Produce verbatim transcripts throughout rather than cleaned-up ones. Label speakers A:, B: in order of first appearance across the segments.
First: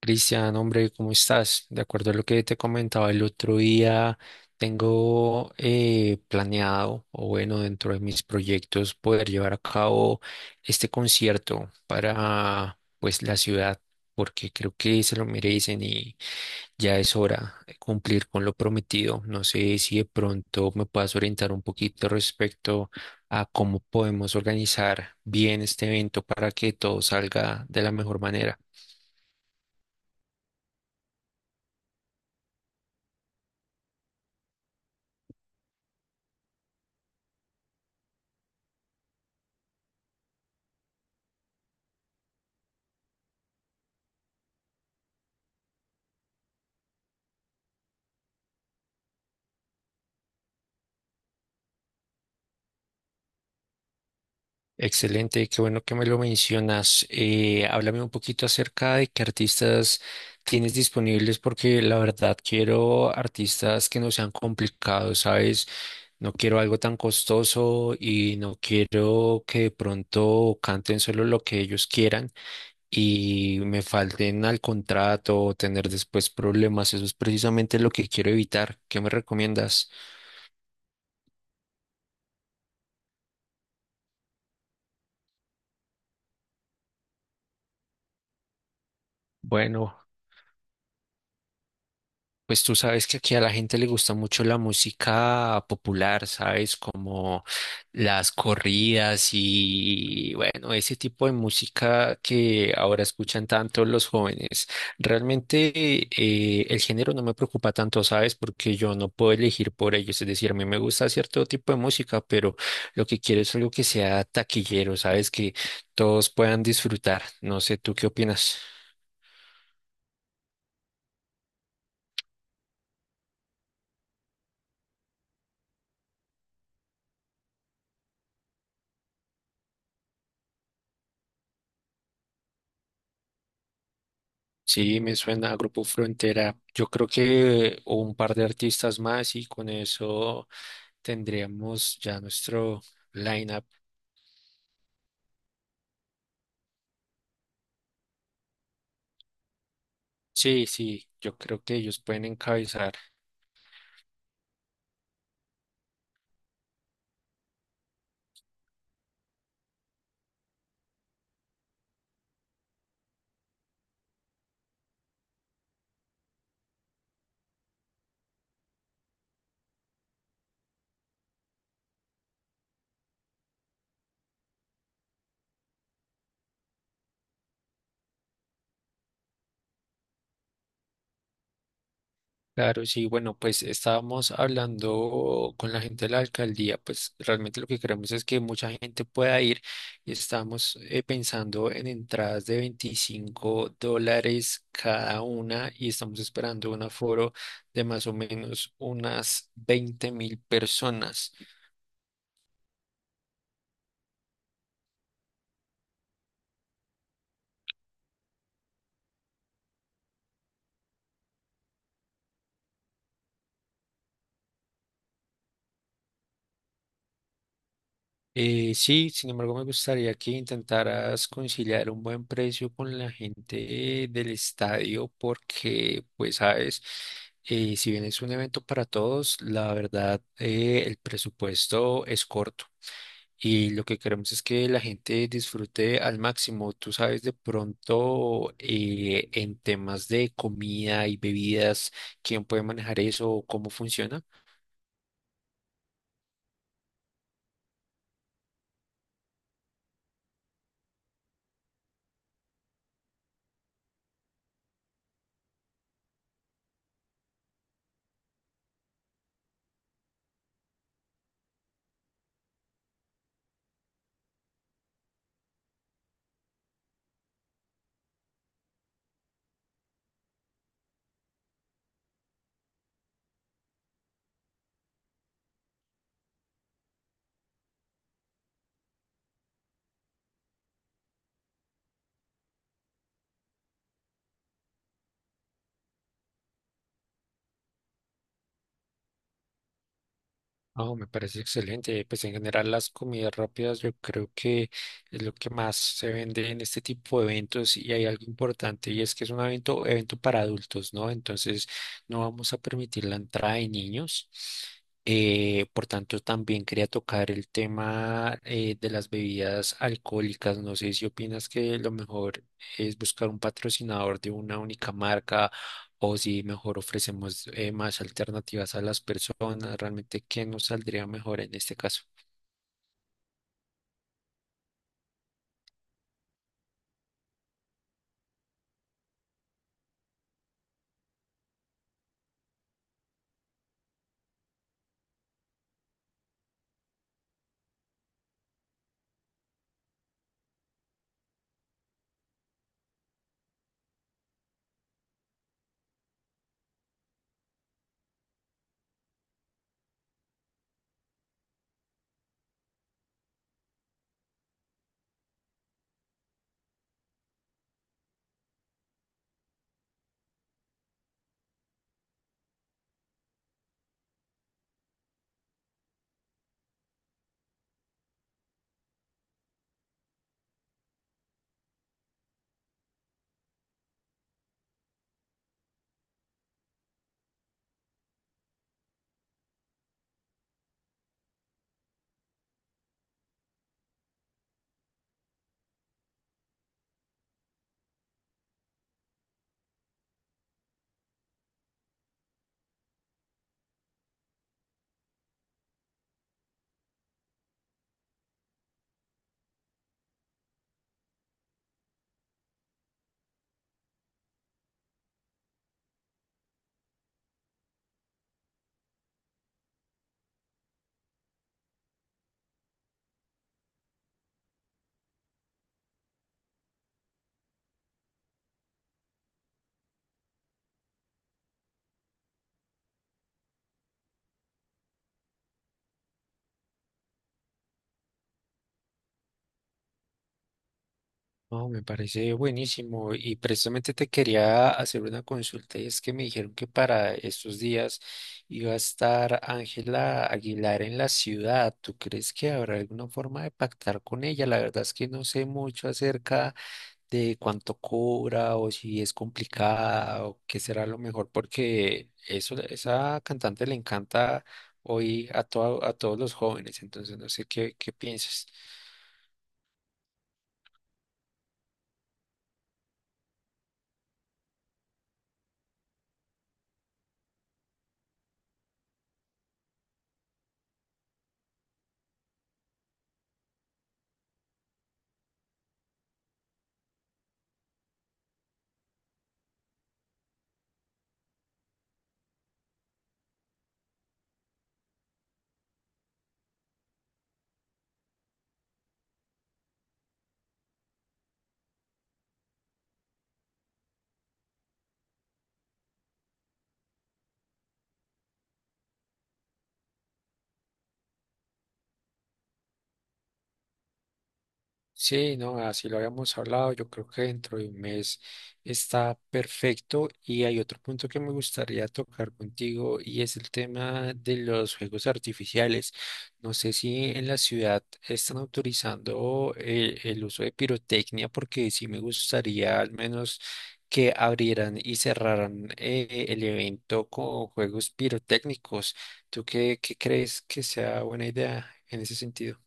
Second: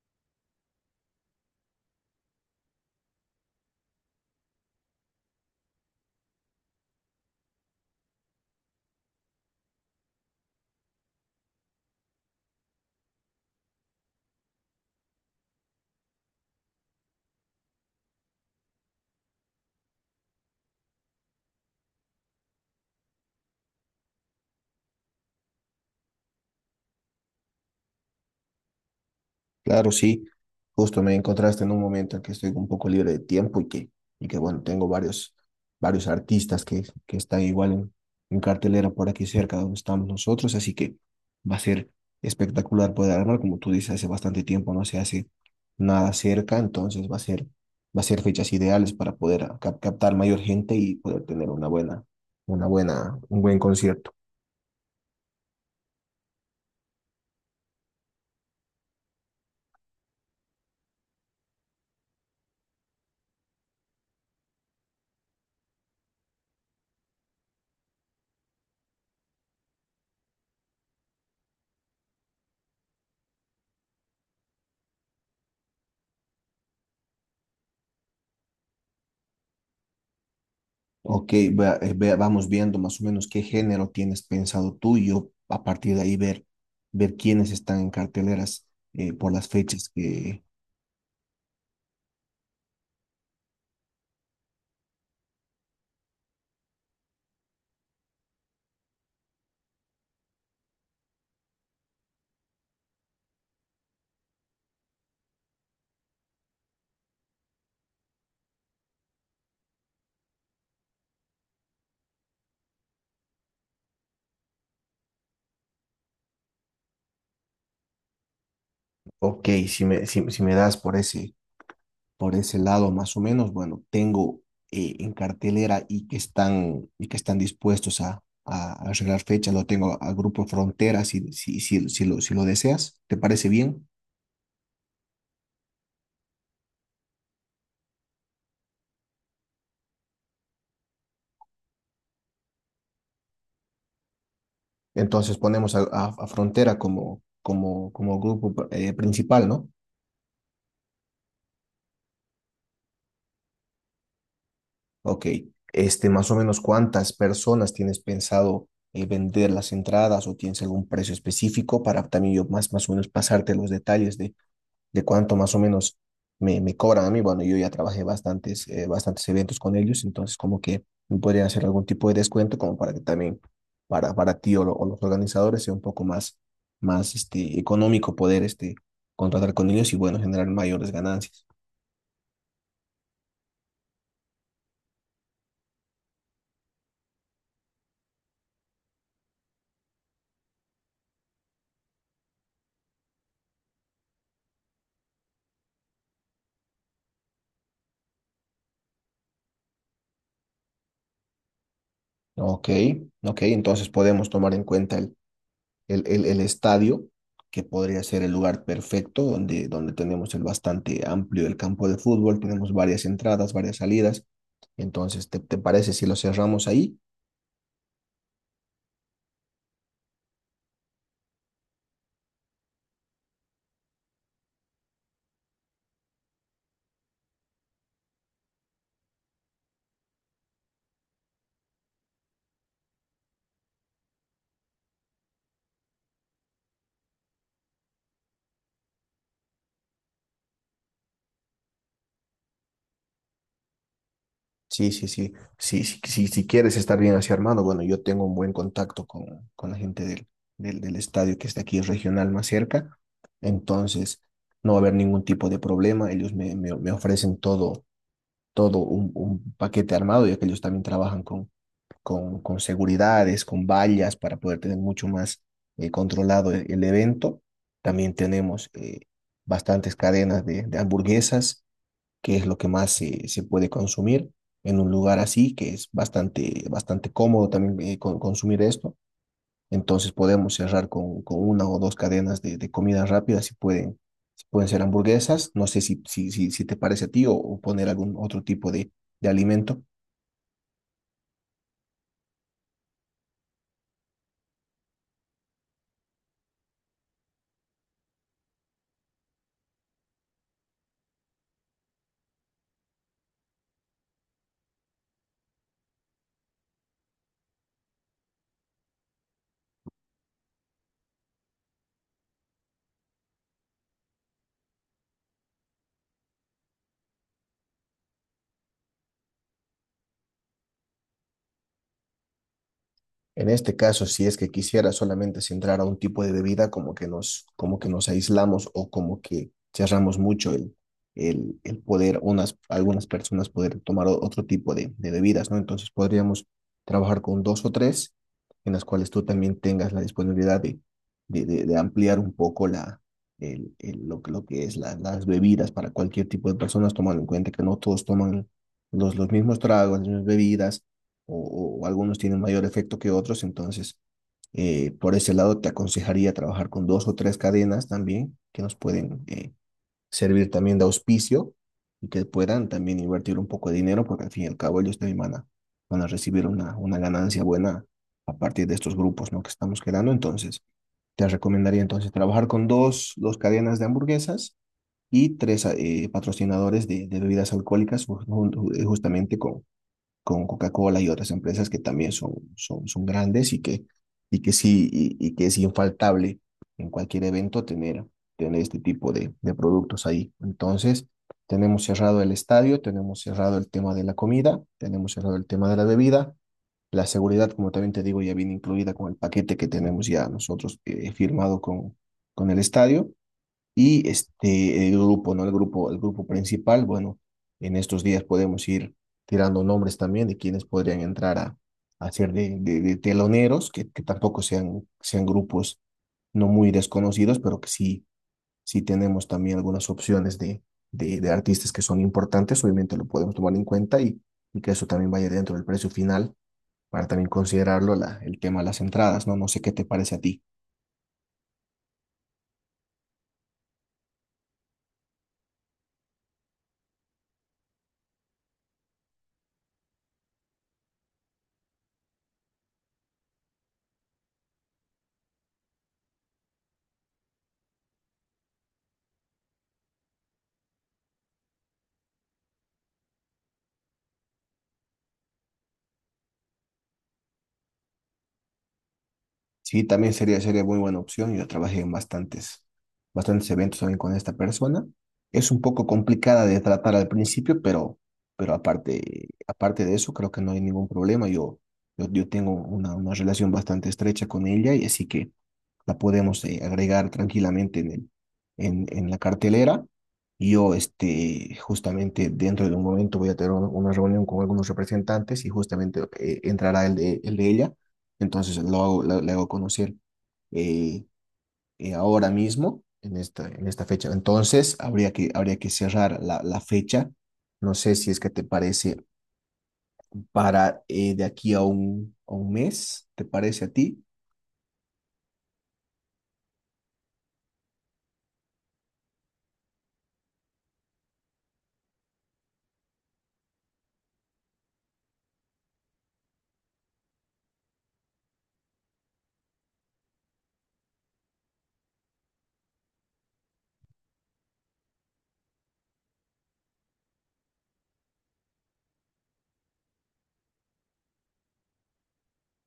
A: Cristian, hombre, ¿cómo estás? De acuerdo a lo que te comentaba el otro día, tengo eh, planeado, o bueno, dentro de mis proyectos, poder llevar a cabo este concierto para, pues, la ciudad, porque creo que se lo merecen y ya es hora de cumplir con lo prometido. No sé si de pronto me puedas orientar un poquito respecto a cómo podemos organizar bien este evento para que todo salga de la mejor manera.
B: Claro, sí, justo me encontraste en un momento en que estoy un poco libre de tiempo y que, y que bueno, tengo varios, varios artistas que, que están igual en, en cartelera por aquí cerca donde estamos nosotros, así que va a ser espectacular poder armar, como tú dices, hace bastante tiempo no se hace nada cerca, entonces va a ser, va a ser fechas ideales para poder ah, cap- captar mayor gente y poder tener una buena, una buena, un buen concierto.
A: Excelente, qué bueno que me lo mencionas. Eh, háblame un poquito acerca de qué artistas tienes disponibles, porque la verdad quiero artistas que no sean complicados, ¿sabes? No quiero algo tan costoso y no quiero que de pronto canten solo lo que ellos quieran y me falten al contrato o tener después problemas. Eso es precisamente lo que quiero evitar. ¿Qué me recomiendas?
B: Ok, vea- eh, vea- vamos viendo más o menos qué género tienes pensado tú y yo a partir de ahí ver, ver quiénes están en carteleras eh, por las fechas
A: Bueno.
B: que...
A: Pues tú sabes que aquí a la gente le gusta mucho la música popular, ¿sabes? Como las corridas y bueno, ese tipo de música que ahora escuchan tanto los jóvenes. Realmente eh, el género no me preocupa tanto, ¿sabes? Porque yo no puedo elegir por ellos. Es decir, a mí me gusta cierto tipo de música, pero lo que quiero es algo que sea taquillero, ¿sabes? Que todos puedan disfrutar. No sé, ¿tú qué opinas?
B: Ok, si me, si, si me das por ese, por ese lado más o menos, bueno, tengo eh, en cartelera y que están, y que están dispuestos a, a arreglar fechas, lo tengo a Grupo Frontera si, si, si, si lo, si lo deseas, ¿te parece bien?
A: Sí, me suena a Grupo Frontera. Yo creo que un par de artistas más y con eso tendríamos ya nuestro lineup.
B: Entonces ponemos a, a- a Frontera como, como, como grupo eh, principal, ¿no?
A: Sí, sí, yo creo que ellos pueden encabezar.
B: Ok, este, más o menos cuántas personas tienes pensado eh, vender las entradas o tienes algún precio específico para también yo más, más o menos pasarte los detalles de, de cuánto más o menos me, me cobran a mí. Bueno, yo ya trabajé bastantes, eh, bastantes eventos con ellos, entonces como que me podrían hacer algún tipo de descuento como para que también para, para ti o, lo- o los organizadores sea un poco más, más este, económico poder este, contratar con ellos y bueno, generar mayores ganancias.
A: Claro, sí, bueno, pues estábamos hablando con la gente de la alcaldía, pues realmente lo que queremos es que mucha gente pueda ir y estamos eh, pensando en entradas de veinticinco dólares cada una y estamos esperando un aforo de más o menos unas veinte mil personas.
B: Ok, ok, entonces podemos tomar en cuenta el el, el, el estadio, que podría ser el lugar perfecto, donde, donde tenemos el bastante amplio el campo de fútbol, tenemos varias entradas, varias salidas. Entonces, ¿te, te parece si lo cerramos ahí?
A: Eh, sí, sin embargo, me gustaría que intentaras conciliar un buen precio con la gente del estadio porque, pues, sabes, eh, si bien es un evento para todos, la verdad, eh, el presupuesto es corto y lo que queremos es que la gente disfrute al máximo. Tú sabes, de pronto, eh, en temas de comida y bebidas, ¿quién puede manejar eso o cómo funciona?
B: Sí, sí, sí. Sí, sí, sí, si quieres estar bien así armado, bueno, yo tengo un buen contacto con, con la gente del, del, del estadio que está aquí regional más cerca. Entonces, no va a haber ningún tipo de problema. Ellos me, me, me ofrecen todo, todo un, un paquete armado, ya que ellos también trabajan con, con, con seguridades, con vallas para poder tener mucho más eh, controlado el, el, evento. También tenemos eh, bastantes cadenas de, de hamburguesas, que es lo que más se, se puede consumir en un lugar así, que es bastante, bastante cómodo también eh, con, consumir esto. Entonces podemos cerrar con, con una o dos cadenas de, de comida rápida si pueden, si pueden ser hamburguesas. No sé si, si, si, si te parece a ti o, o poner algún otro tipo de, de alimento.
A: Oh, me parece excelente. Pues en general las comidas rápidas yo creo que es lo que más se vende en este tipo de eventos y hay algo importante y es que es un evento, evento para adultos, ¿no? Entonces no vamos a permitir la entrada de niños. Eh, por tanto, también quería tocar el tema eh, de las bebidas alcohólicas. No sé si opinas que lo mejor es buscar un patrocinador de una única marca o si mejor ofrecemos eh, más alternativas a las personas, realmente qué nos saldría mejor en este caso.
B: En este caso, si es que quisiera solamente centrar a un tipo de bebida, como que nos, como que nos aislamos o como que cerramos mucho el, el, el poder, unas, algunas personas poder tomar o- otro tipo de, de bebidas, ¿no? Entonces podríamos trabajar con dos o tres en las cuales tú también tengas la disponibilidad de, de, de- de ampliar un poco la, el, el- lo, que- lo que es la- las bebidas para cualquier tipo de personas, tomando en cuenta que no todos toman los, los mismos tragos, las mismas bebidas o, o algunos tienen mayor efecto que otros, entonces eh, por ese lado te aconsejaría trabajar con dos o tres cadenas también que nos pueden eh, servir también de auspicio y que puedan también invertir un poco de dinero porque al fin y al cabo ellos también van a, van a recibir una, una ganancia buena a partir de estos grupos, ¿no?, que estamos creando. Entonces te recomendaría entonces trabajar con dos, dos cadenas de hamburguesas y tres eh, patrocinadores de, de bebidas alcohólicas ju- ju- eh, justamente con con Coca-Cola y otras empresas que también son, son, son grandes y que, y que sí, y, y que es infaltable en cualquier evento tener, tener este tipo de, de productos ahí. Entonces, tenemos cerrado el estadio, tenemos cerrado el tema de la comida, tenemos cerrado el tema de la bebida. La seguridad, como también te digo, ya viene incluida con el paquete que tenemos ya nosotros eh, firmado con, con el estadio. Y este, el grupo, ¿no? El grupo, el grupo principal, bueno, en estos días podemos ir tirando nombres también de quienes podrían entrar a, a ser de, de, de teloneros, que, que tampoco sean, sean grupos no muy desconocidos, pero que sí, sí tenemos también algunas opciones de, de, de artistas que son importantes, obviamente lo podemos tomar en cuenta y, y que eso también vaya dentro del precio final para también considerarlo la, el tema de las entradas, ¿no? No sé qué te parece a ti.
A: No me parece buenísimo y precisamente te quería hacer una consulta y es que me dijeron que para estos días iba a estar Ángela Aguilar en la ciudad. ¿Tú crees que habrá alguna forma de pactar con ella? La verdad es que no sé mucho acerca de cuánto cobra o si es complicada o qué será lo mejor, porque eso, esa cantante le encanta hoy a, todo, a todos los jóvenes entonces no sé qué, qué piensas.
B: Sí, también sería, sería muy buena opción. Yo trabajé en bastantes, bastantes eventos también con esta persona. Es un poco complicada de tratar al principio, pero, pero aparte, aparte de eso, creo que no hay ningún problema. Yo, yo, yo tengo una, una relación bastante estrecha con ella y así que la podemos eh, agregar tranquilamente en el, en, en la cartelera. Yo, este, justamente dentro de un momento voy a tener un- una reunión con algunos representantes y justamente eh, entrará el de, el de ella. Entonces lo hago, lo- le hago conocer eh, eh, ahora mismo, en esta, en esta fecha. Entonces habría que, habría que cerrar la, la fecha. No sé si es que te parece para eh, de aquí a un, a un mes, ¿te parece a ti?
A: Sí, no, así lo habíamos hablado. Yo creo que dentro de un mes está perfecto. Y hay otro punto que me gustaría tocar contigo y es el tema de los juegos artificiales. No sé si en la ciudad están autorizando eh, el, uso de pirotecnia, porque sí me gustaría al menos que abrieran y cerraran eh, el evento con juegos pirotécnicos. ¿Tú qué, qué crees que sea buena idea en ese sentido?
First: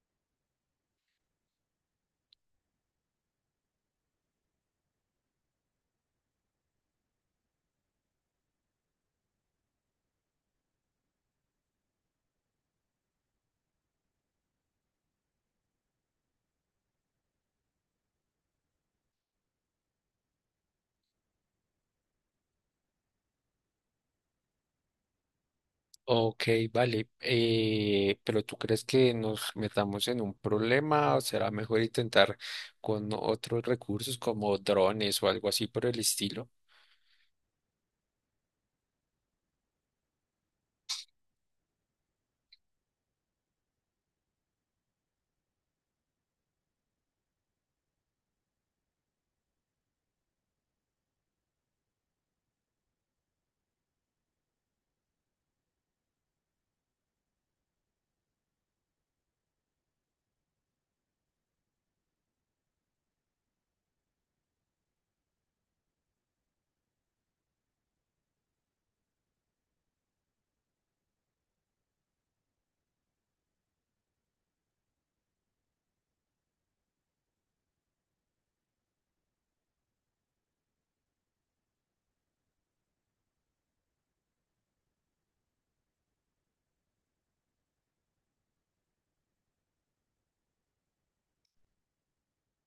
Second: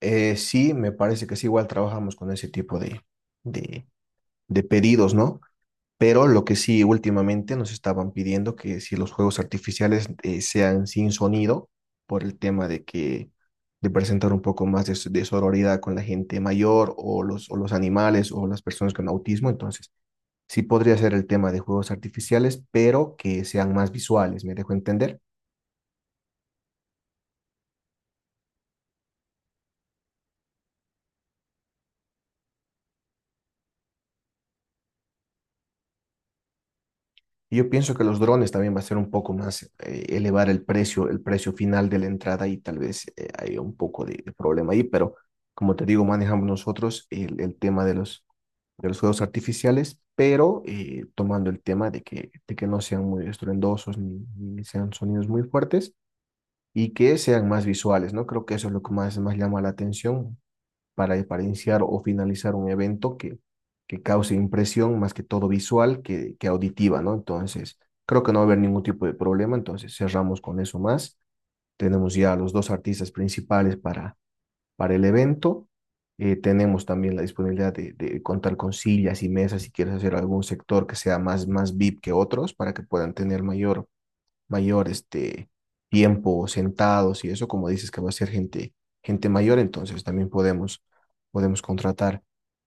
B: Eh, sí, me parece que sí, igual trabajamos con ese tipo de, de, de pedidos, ¿no? Pero lo que sí, últimamente nos estaban pidiendo que si los juegos artificiales eh, sean sin sonido, por el tema de que de presentar un poco más de, so- de sororidad con la gente mayor o los, o los animales o las personas con autismo, entonces sí podría ser el tema de juegos artificiales, pero que sean más visuales, ¿me dejo entender?
A: Ok, vale. Eh, pero ¿tú crees que nos metamos en un problema? ¿O será mejor intentar con otros recursos como drones o algo así por el estilo?
B: Y yo pienso que los drones también va a ser un poco más, eh, elevar el precio, el precio final de la entrada y tal vez eh, hay un poco de, de problema ahí, pero como te digo, manejamos nosotros el, el tema de los, de los juegos artificiales, pero eh, tomando el tema de que, de que no sean muy estruendosos ni, ni sean sonidos muy fuertes y que sean más visuales, ¿no? Creo que eso es lo que más, más llama la atención, para, para iniciar o finalizar un evento que, que cause impresión más que todo visual que, que auditiva, ¿no? Entonces, creo que no va a haber ningún tipo de problema, entonces cerramos con eso más. Tenemos ya los dos artistas principales para, para el evento. Eh, tenemos también la disponibilidad de, de, contar con sillas y mesas si quieres hacer algún sector que sea más, más V I P que otros para que puedan tener mayor mayor este, tiempo sentados y eso, como dices que va a ser gente, gente mayor, entonces también podemos, podemos contratar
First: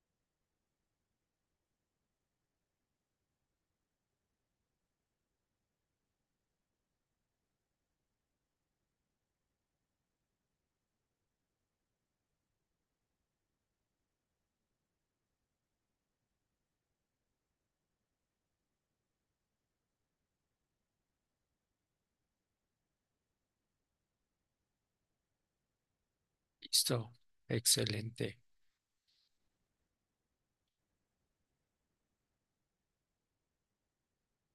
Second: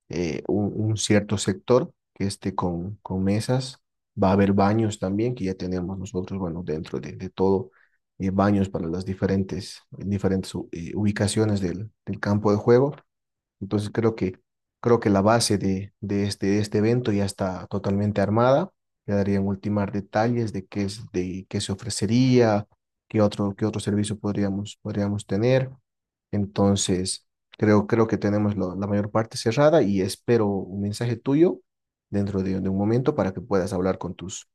B: eh, un, un cierto sector que esté con, con mesas. Va a haber baños también, que ya tenemos nosotros, bueno, dentro de, de todo, eh, baños para las diferentes, diferentes u- eh, ubicaciones del, del campo de juego. Entonces creo que, creo que la base de, de este, de este evento ya está totalmente armada. Quedarían ultimar detalles de qué, es, de qué se ofrecería, qué otro, qué otro servicio podríamos, podríamos tener.
A: Listo,
B: Entonces, creo, creo que
A: excelente.
B: tenemos lo- la mayor parte cerrada y espero un mensaje tuyo dentro de, de un momento para que puedas hablar con tus,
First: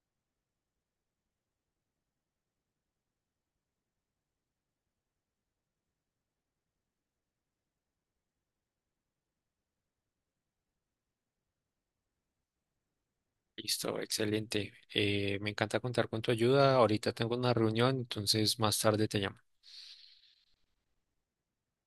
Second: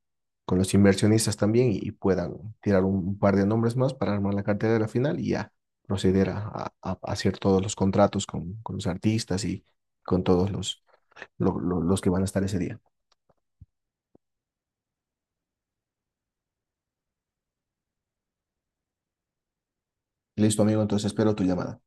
B: con los inversionistas también y, y puedan tirar un, un par de nombres más para armar la cartera de la final y ya proceder a, a- a hacer todos los contratos con, con los artistas y con todos los, lo- lo- los que van a estar ese día.
A: Listo, excelente. Eh, me encanta contar con tu ayuda. Ahorita tengo una reunión, entonces más tarde te llamo.
B: Listo, amigo, entonces espero tu llamada.